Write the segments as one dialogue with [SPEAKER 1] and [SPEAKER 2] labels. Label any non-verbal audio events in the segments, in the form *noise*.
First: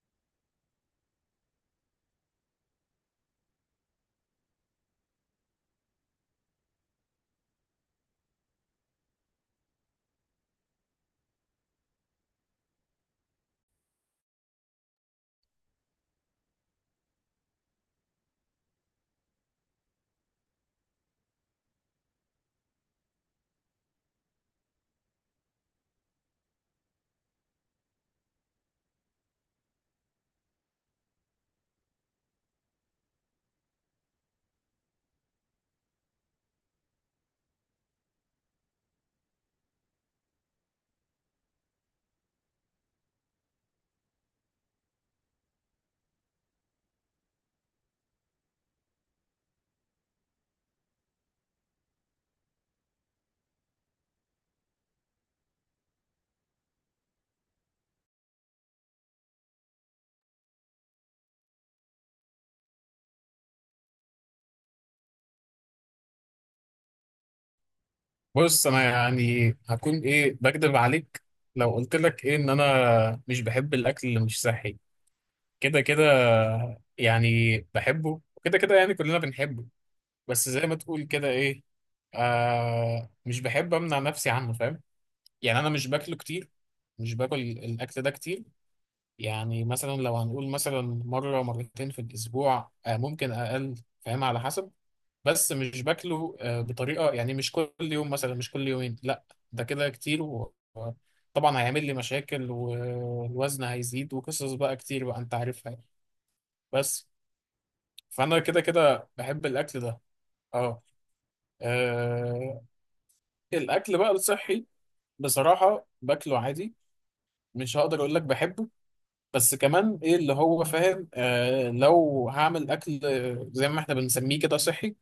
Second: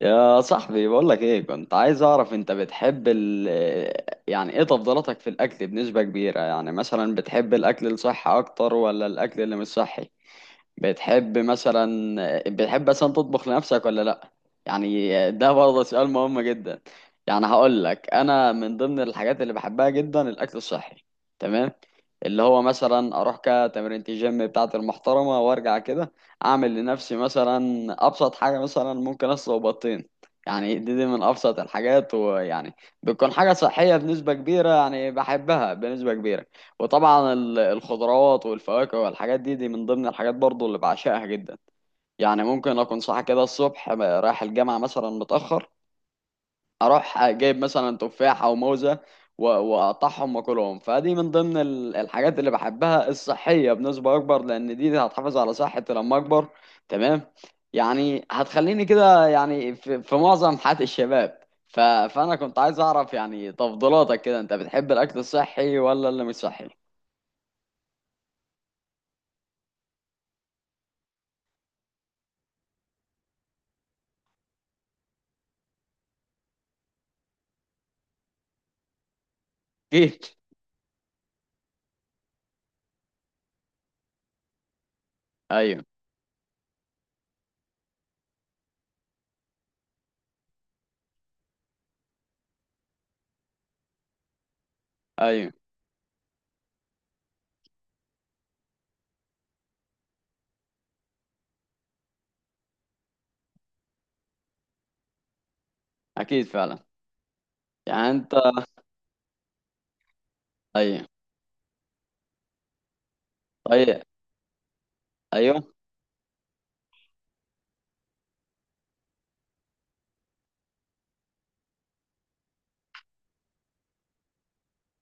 [SPEAKER 1] يا صاحبي، بقول لك ايه، كنت عايز اعرف انت بتحب يعني ايه تفضيلاتك في الاكل بنسبة كبيرة؟ يعني مثلا بتحب الاكل الصحي اكتر ولا الاكل اللي مش صحي؟ بتحب مثلا بتحب مثلا تطبخ لنفسك ولا لا؟ يعني ده برضه سؤال مهم جدا. يعني هقول لك، انا من ضمن الحاجات اللي بحبها جدا الاكل الصحي. تمام. اللي هو مثلا اروح كتمرينة الجيم بتاعتي المحترمه وارجع كده، اعمل لنفسي مثلا ابسط حاجه، مثلا ممكن اسلق بطين. يعني دي من ابسط الحاجات، ويعني بتكون حاجه صحيه بنسبه كبيره، يعني بحبها بنسبه كبيره. وطبعا الخضروات والفواكه والحاجات دي من ضمن الحاجات برضو اللي بعشقها جدا. يعني ممكن اكون صاحي كده الصبح رايح الجامعة مثلا متأخر، اروح جايب مثلا تفاح او موزة، واقطعهم واكلهم. فدي من ضمن الحاجات اللي بحبها الصحية بنسبة اكبر، لان دي هتحافظ على صحتي لما اكبر. تمام. يعني هتخليني كده يعني في معظم حياة الشباب. فانا كنت عايز اعرف يعني تفضيلاتك كده، انت بتحب الاكل الصحي ولا اللي مش صحي؟
[SPEAKER 2] بص انا يعني هكون ايه بكدب عليك لو قلت لك ايه ان انا مش بحب الاكل اللي مش صحي. كده كده يعني بحبه، وكده كده يعني كلنا بنحبه.
[SPEAKER 1] اكيد.
[SPEAKER 2] بس زي ما تقول كده ايه، آه مش بحب امنع نفسي عنه، فاهم؟ يعني انا
[SPEAKER 1] ايوه.
[SPEAKER 2] مش باكله كتير، مش باكل الاكل ده كتير. يعني مثلا لو هنقول مثلا مره مرتين في الاسبوع، آه ممكن اقل، فاهم؟ على حسب.
[SPEAKER 1] ايوه.
[SPEAKER 2] بس مش باكله آه، بطريقه يعني مش كل يوم مثلا، مش كل يومين، لا. ده كده كتير و- وطبعا هيعمل لي مشاكل، والوزن هيزيد، وقصص بقى كتير بقى انت عارفها يعني.
[SPEAKER 1] اكيد، فعلا.
[SPEAKER 2] بس
[SPEAKER 1] يعني انت.
[SPEAKER 2] فانا كده كده بحب الاكل ده. اه
[SPEAKER 1] ايوه.
[SPEAKER 2] آه، الاكل
[SPEAKER 1] طيب.
[SPEAKER 2] بقى الصحي
[SPEAKER 1] ايوه.
[SPEAKER 2] بصراحه باكله عادي. مش هقدر اقول لك بحبه، بس كمان ايه اللي هو فاهم، آه لو هعمل اكل زي ما احنا بنسميه كده صحي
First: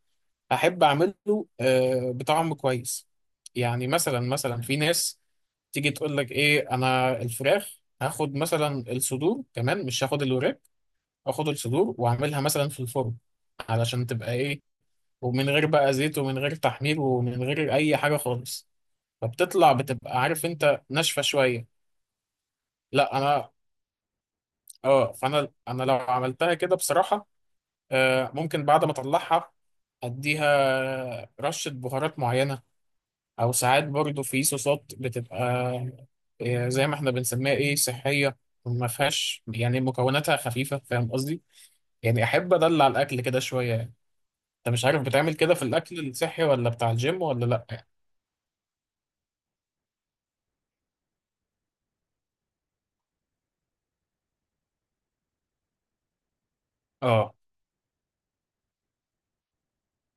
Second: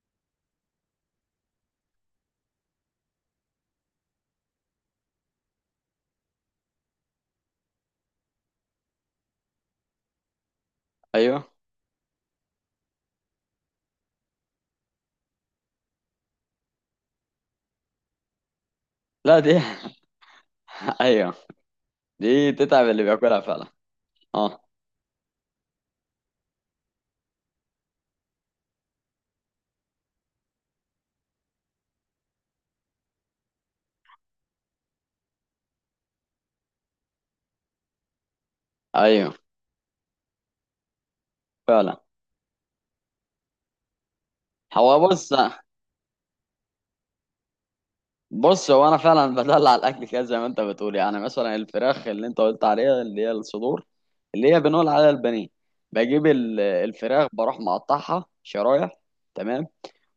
[SPEAKER 2] احب اعمله. آه، بطعم كويس. يعني مثلا في ناس تيجي تقول لك ايه، انا الفراخ هاخد مثلا الصدور، كمان مش هاخد الوراك، هاخد
[SPEAKER 1] ايوه.
[SPEAKER 2] الصدور واعملها مثلا في الفرن، علشان تبقى ايه، ومن غير بقى زيت ومن غير تحمير ومن غير اي حاجه خالص.
[SPEAKER 1] لا، دي
[SPEAKER 2] فبتطلع
[SPEAKER 1] *laughs*
[SPEAKER 2] بتبقى عارف انت ناشفه
[SPEAKER 1] ايوه،
[SPEAKER 2] شويه.
[SPEAKER 1] دي تتعب اللي
[SPEAKER 2] لا
[SPEAKER 1] بياكلها
[SPEAKER 2] انا،
[SPEAKER 1] فعلا. اه.
[SPEAKER 2] اه فانا انا لو عملتها كده بصراحه آه، ممكن بعد ما اطلعها اديها رشه بهارات معينه، او ساعات برضو في صوصات بتبقى آه، زي ما احنا بنسميها ايه صحيه، ما
[SPEAKER 1] ايوه.
[SPEAKER 2] فيهاش يعني مكوناتها خفيفه، فاهم قصدي؟
[SPEAKER 1] فعلا.
[SPEAKER 2] يعني احب ادلع الاكل كده شويه يعني. انت مش عارف
[SPEAKER 1] هو بص.
[SPEAKER 2] بتعمل كده في الاكل الصحي ولا بتاع الجيم ولا لا؟
[SPEAKER 1] بص، هو انا فعلا بدلع الاكل كده زي ما انت بتقول، يعني مثلا الفراخ اللي انت قلت عليها اللي هي الصدور، اللي هي بنقول عليها البانيه. بجيب الفراخ،
[SPEAKER 2] اه،
[SPEAKER 1] بروح مقطعها شرايح. تمام.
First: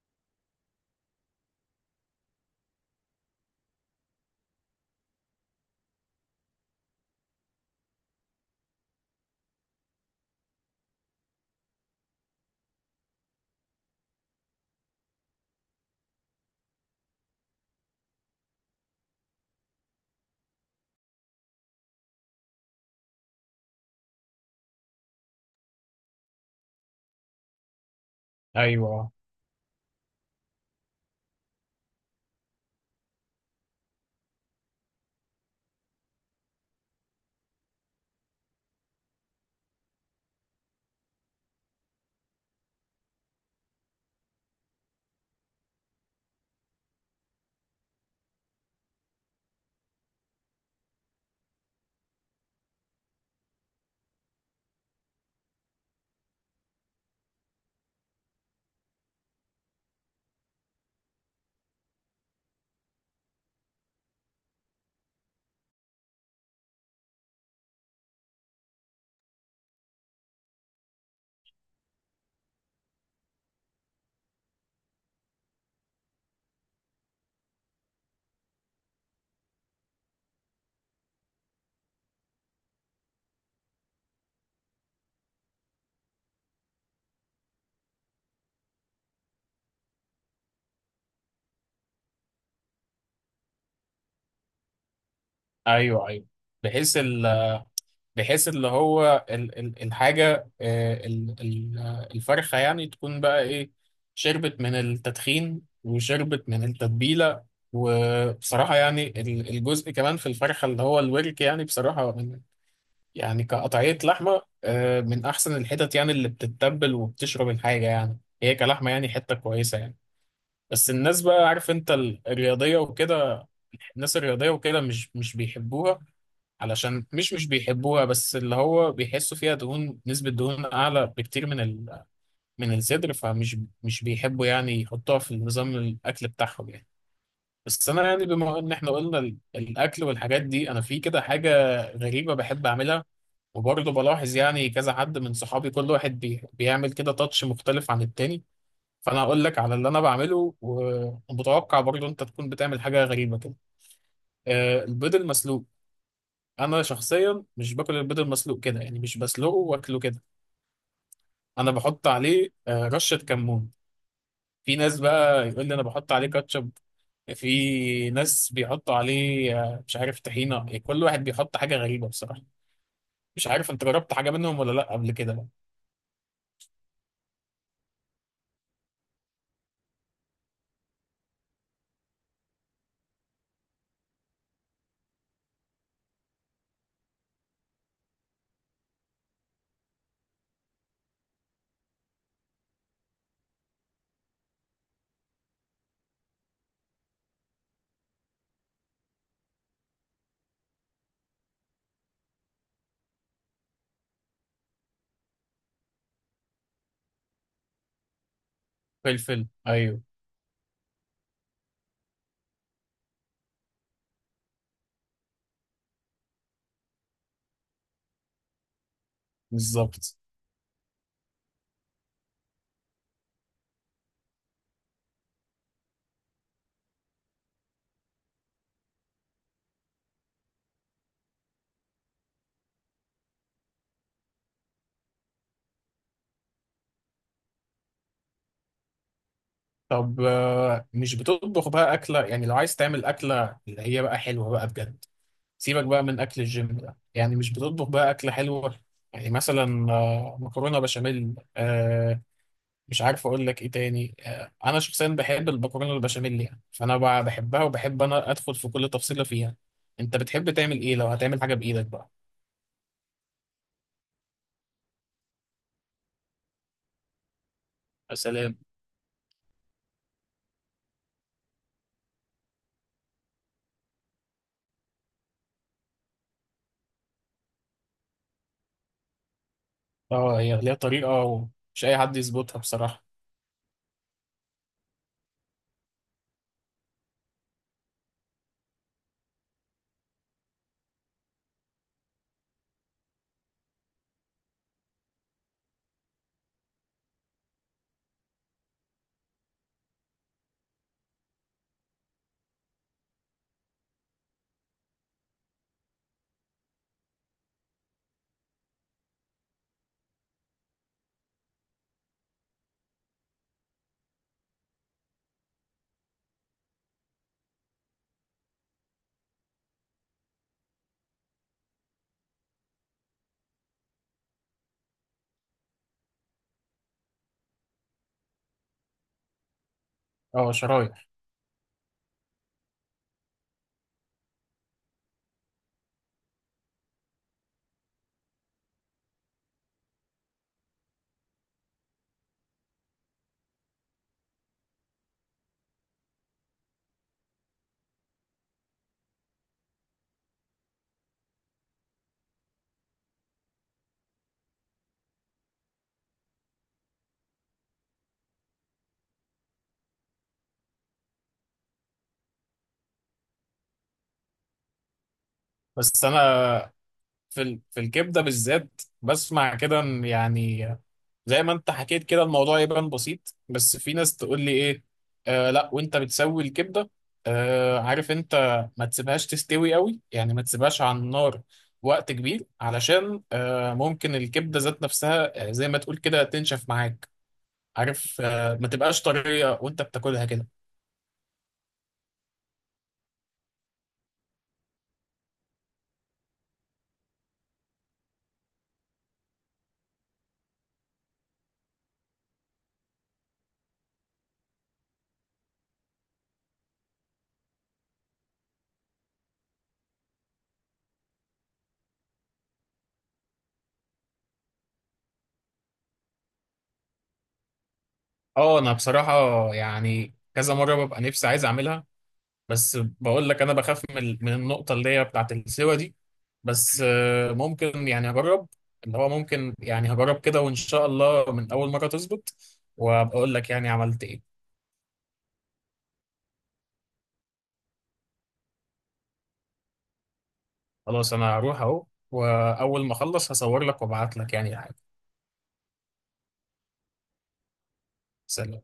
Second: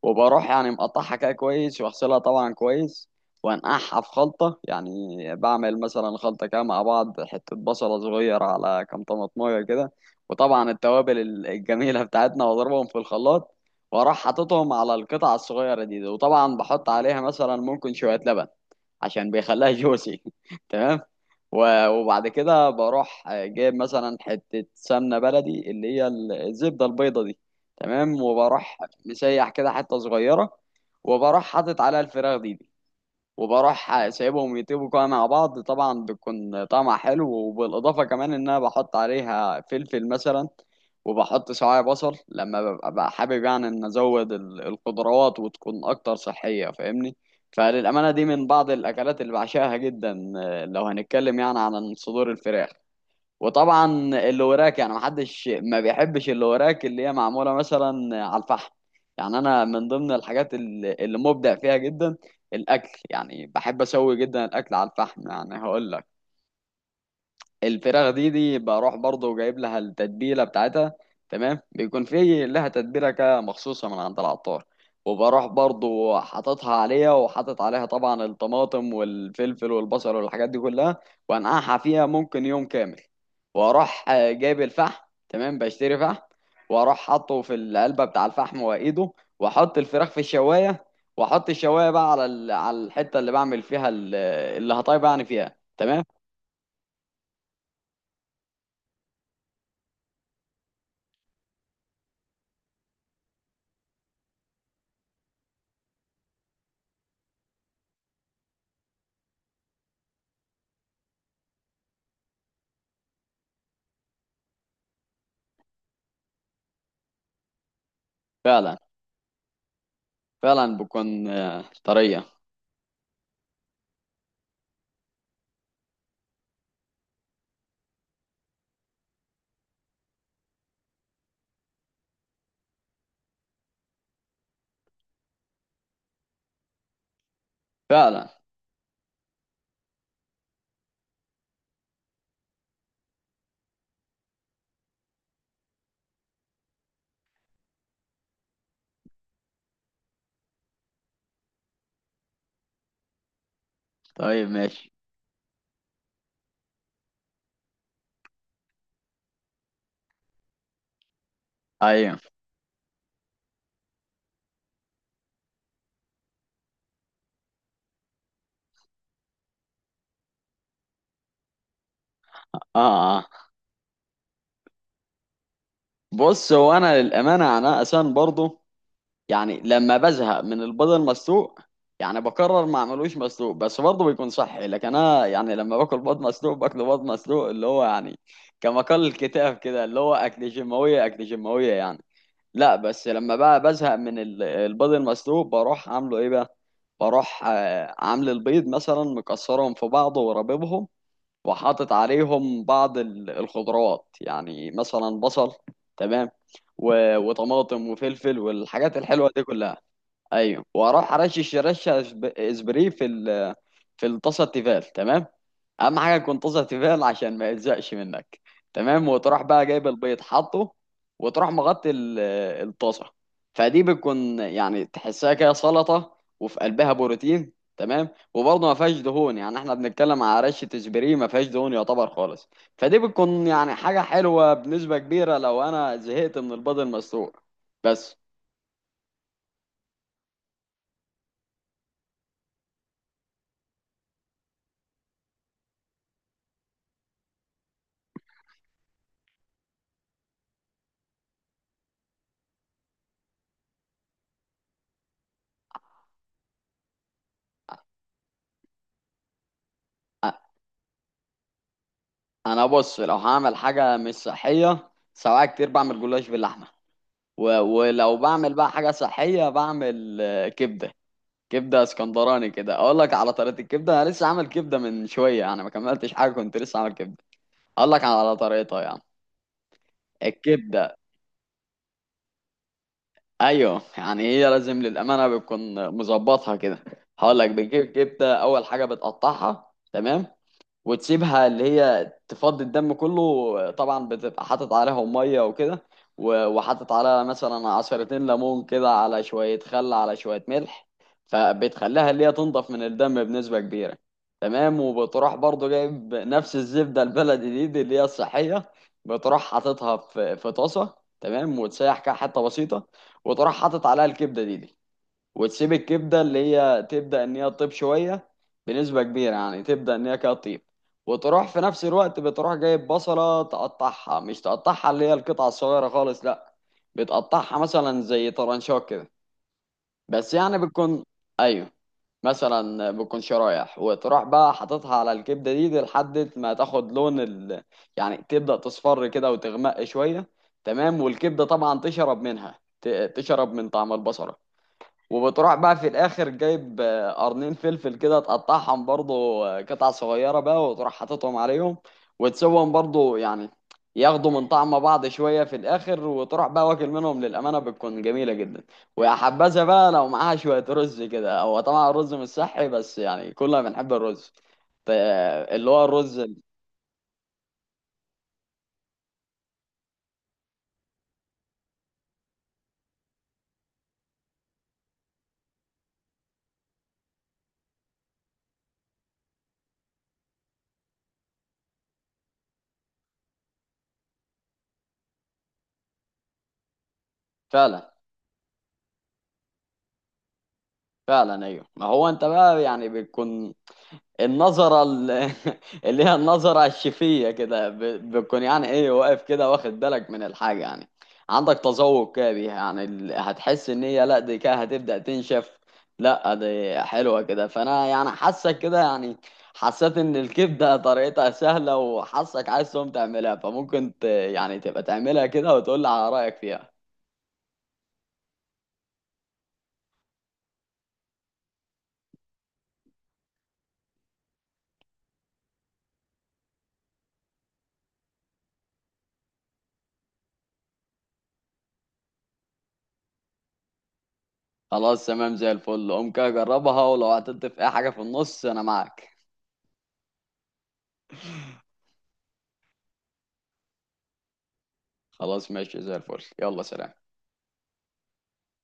[SPEAKER 1] وبروح يعني مقطعها كده كويس، واغسلها طبعا كويس، وانقعها في خلطة. يعني بعمل مثلا خلطة كده مع بعض، حتة بصلة صغيرة على كام طماطمية كده، وطبعا التوابل الجميلة بتاعتنا، واضربهم في الخلاط، واروح حاططهم على القطعة الصغيرة دي، وطبعا بحط عليها مثلا ممكن شوية لبن عشان بيخليها جوسي *laughs* تمام. وبعد كده بروح جايب مثلا حتة سمنة بلدي اللي هي الزبدة البيضة دي. تمام. وبروح
[SPEAKER 2] ايوه آه،
[SPEAKER 1] مسيح كده حتة صغيرة، وبروح حاطط عليها الفراخ دي، وبروح سايبهم يطيبوا كده مع بعض. طبعا بيكون طعمها حلو، وبالإضافة كمان إن أنا بحط عليها فلفل مثلا، وبحط سواعي بصل لما ببقى حابب، يعني إن أزود الخضروات وتكون أكتر صحية، فاهمني؟ فللأمانة دي من بعض الأكلات اللي بعشقها جدا. آه، لو هنتكلم يعني عن صدور الفراخ. وطبعا اللي وراك، يعني محدش ما بيحبش اللي وراك، اللي هي معموله مثلا على الفحم. يعني انا من ضمن الحاجات اللي مبدع فيها جدا الاكل، يعني بحب اسوي جدا الاكل على الفحم. يعني هقول لك، الفراخ دي بروح برضه جايب لها التتبيله بتاعتها. تمام. بيكون في لها تتبيله كده مخصوصه من عند العطار، وبروح برضه حاططها عليها، وحاطط عليها طبعا الطماطم والفلفل والبصل والحاجات دي كلها، وانقعها فيها ممكن يوم كامل، واروح جايب الفحم. تمام. بشتري فحم، واروح حاطه في العلبه بتاع الفحم وايده، واحط الفراخ في الشوايه، واحط الشوايه بقى على على الحته اللي بعمل فيها اللي هطيب يعني فيها. تمام.
[SPEAKER 2] ايوه ايوه. بحيث ال بحيث اللي هو ال الحاجة آه، ال آه، الفرخة يعني تكون بقى إيه، شربت من التدخين وشربت من التتبيلة. وبصراحة يعني الجزء كمان في الفرخة اللي هو الورك، يعني بصراحة من، يعني كقطعية لحمة آه، من أحسن الحتت يعني، اللي بتتبل وبتشرب الحاجة، يعني هي
[SPEAKER 1] فعلا.
[SPEAKER 2] كلحمة يعني حتة كويسة يعني.
[SPEAKER 1] فعلا
[SPEAKER 2] بس الناس
[SPEAKER 1] بكون
[SPEAKER 2] بقى، عارف أنت
[SPEAKER 1] طرية.
[SPEAKER 2] الرياضية وكده، الناس الرياضية وكده مش بيحبوها، علشان مش بيحبوها، بس اللي هو بيحسوا فيها دهون، نسبة دهون أعلى بكتير من ال... من الصدر، فمش، مش بيحبوا يعني يحطوها في نظام الأكل بتاعهم يعني. بس أنا يعني
[SPEAKER 1] فعلا.
[SPEAKER 2] بما إن إحنا قلنا الأكل والحاجات دي، أنا في كده حاجة غريبة بحب أعملها. وبرضه بلاحظ يعني كذا حد من صحابي كل واحد بيعمل كده تاتش مختلف عن التاني. فأنا هقول لك على اللي أنا بعمله، ومتوقع برضه أنت تكون بتعمل حاجة غريبة كده.
[SPEAKER 1] طيب،
[SPEAKER 2] آه،
[SPEAKER 1] ماشي.
[SPEAKER 2] البيض المسلوق. انا شخصيا مش باكل البيض المسلوق كده، يعني مش بسلقه واكله كده. انا بحط
[SPEAKER 1] ايوه.
[SPEAKER 2] عليه آه، رشه كمون. في ناس بقى يقول لي انا بحط عليه كاتشب، في ناس بيحطوا عليه آه، مش عارف طحينه، يعني كل واحد بيحط حاجه غريبه بصراحه.
[SPEAKER 1] اه. اه.
[SPEAKER 2] مش عارف انت جربت حاجه منهم ولا لا قبل كده بقى؟
[SPEAKER 1] بص، هو انا للامانه انا اساسا برضو يعني لما بزهق من البيض المسلوق، يعني بقرر ما اعملوش مسلوق، بس برضه بيكون صحي. لكن انا يعني لما باكل بيض مسلوق، باكل بيض مسلوق اللي هو يعني كما قال الكتاب كده، اللي هو اكل جماويه اكل جماويه يعني. لا، بس لما بقى بزهق من البيض المسلوق، بروح عامله ايه بقى؟ بروح عامل البيض مثلا مكسرهم في بعضه وربيبهم، وحاطط عليهم بعض الخضروات، يعني مثلا بصل. تمام. وطماطم وفلفل والحاجات الحلوة دي
[SPEAKER 2] فلفل،
[SPEAKER 1] كلها.
[SPEAKER 2] ايوه،
[SPEAKER 1] ايوه. واروح ارشش رشه اسبري في في الطاسه التيفال. تمام. اهم حاجه تكون طاسه تيفال عشان ما يلزقش منك. تمام. وتروح بقى جايب
[SPEAKER 2] بالظبط.
[SPEAKER 1] البيض، حاطه، وتروح مغطي الطاسه. فدي بتكون يعني تحسها كده سلطه وفي قلبها بروتين. تمام. وبرضه ما فيهاش دهون، يعني احنا بنتكلم على رشه اسبري ما فيهاش دهون يعتبر خالص. فدي بتكون يعني حاجه حلوه بنسبه كبيره لو انا زهقت من البيض المسلوق. بس.
[SPEAKER 2] طب آه، مش بتطبخ بقى اكله؟ يعني لو عايز تعمل اكله اللي هي بقى حلوه بقى بجد، سيبك بقى من اكل الجيم ده، يعني مش بتطبخ بقى اكله حلوه؟ يعني مثلا آه، مكرونه بشاميل آه، مش عارف اقول لك ايه تاني، آه انا شخصيا بحب المكرونه البشاميل يعني، فانا بقى بحبها وبحب انا ادخل في كل تفصيله فيها. انت بتحب تعمل ايه لو هتعمل حاجه بايدك بقى؟
[SPEAKER 1] انا بص، لو هعمل حاجه مش صحيه سواء كتير بعمل جلاش باللحمه،
[SPEAKER 2] يا
[SPEAKER 1] ولو بعمل
[SPEAKER 2] سلام.
[SPEAKER 1] بقى حاجه صحيه بعمل كبده. كبده اسكندراني كده. اقول لك على طريقه الكبده. انا لسه عامل كبده من شويه، يعني ما كملتش حاجه كنت لسه عامل كبده. اقول لك على طريقتها يعني.
[SPEAKER 2] اه هي ليها
[SPEAKER 1] الكبده.
[SPEAKER 2] طريقه ومش اي حد يظبطها بصراحه.
[SPEAKER 1] ايوه، يعني هي لازم للامانه بتكون مظبطها كده. هقول لك، بتجيب كبده، اول حاجه بتقطعها. تمام. وتسيبها اللي هي تفضي الدم كله، طبعا بتبقى حاطط عليها ميه وكده، وحاطط عليها مثلا عصيرتين ليمون كده على شويه خل على شويه ملح، فبتخليها اللي هي تنضف من الدم بنسبه كبيره. تمام. وبتروح برضو جايب نفس الزبده البلدي دي اللي هي الصحيه، بتروح حاططها في طاسه. تمام. وتسيح كده حته بسيطه، وتروح حاطط عليها الكبده دي. وتسيب الكبده اللي هي تبدا ان هي تطيب شويه بنسبه كبيره، يعني تبدا ان هي كده تطيب. وتروح في نفس الوقت بتروح جايب بصله تقطعها، مش تقطعها اللي هي القطعه الصغيره خالص لا، بتقطعها مثلا زي طرنشات كده، بس
[SPEAKER 2] اه
[SPEAKER 1] يعني بتكون.
[SPEAKER 2] شرايح.
[SPEAKER 1] ايوه، مثلا بتكون شرايح، وتروح بقى حاططها على الكبده دي لحد ما تاخد لون يعني تبدا تصفر كده وتغمق شويه. تمام. والكبده طبعا تشرب منها تشرب من طعم البصله. وبتروح بقى في الاخر جايب قرنين فلفل كده تقطعهم برضو قطع صغيره بقى، وتروح حاططهم عليهم وتسوهم برضو يعني ياخدوا من طعم بعض شويه في الاخر، وتروح بقى واكل منهم للامانه بتكون جميله جدا. ويا حبذا بقى لو معاها شويه رز كده، هو طبعا الرز مش صحي بس يعني كلنا بنحب الرز. اللي هو
[SPEAKER 2] بس
[SPEAKER 1] الرز.
[SPEAKER 2] انا في في الكبده بالذات بسمع كده ان يعني، زي ما انت حكيت كده الموضوع يبان بسيط، بس في ناس تقول لي ايه، آه لا وانت بتسوي الكبده آه، عارف انت، ما تسيبهاش تستوي قوي، يعني ما تسيبهاش على النار وقت كبير، علشان آه ممكن الكبده ذات نفسها آه، زي ما تقول كده تنشف معاك،
[SPEAKER 1] فعلا.
[SPEAKER 2] عارف، آه ما تبقاش طريه وانت بتاكلها كده.
[SPEAKER 1] فعلا، ايوه. ما هو انت بقى يعني بتكون النظرة *laughs* اللي هي النظرة الشفية كده، بتكون يعني ايه واقف كده واخد بالك من الحاجة، يعني عندك تذوق كده بيها، يعني هتحس ان هي لا دي كده هتبدأ تنشف، لا دي حلوة كده. فانا يعني حاسك كده، يعني حسيت ان الكبدة طريقتها سهلة وحاسك عايز تقوم تعملها، فممكن يعني تبقى تعملها كده وتقول لي على رأيك فيها.
[SPEAKER 2] اه انا بصراحه يعني كذا مره ببقى نفسي عايز اعملها، بس بقول لك انا بخاف من النقطه اللي هي بتاعت السوا دي. بس آه، ممكن يعني هجرب، اللي هو ممكن يعني هجرب كده، وان شاء الله من اول مره تظبط، وابقى اقول لك يعني عملت ايه.
[SPEAKER 1] خلاص تمام، زي الفل، قوم كده جربها، ولو عطلت في اي حاجة في النص انا معاك.
[SPEAKER 2] خلاص انا هروح اهو، واول ما اخلص هصور لك وابعت لك يعني حاجه.
[SPEAKER 1] خلاص ماشي، زي الفل، يلا، سلام.
[SPEAKER 2] سلام.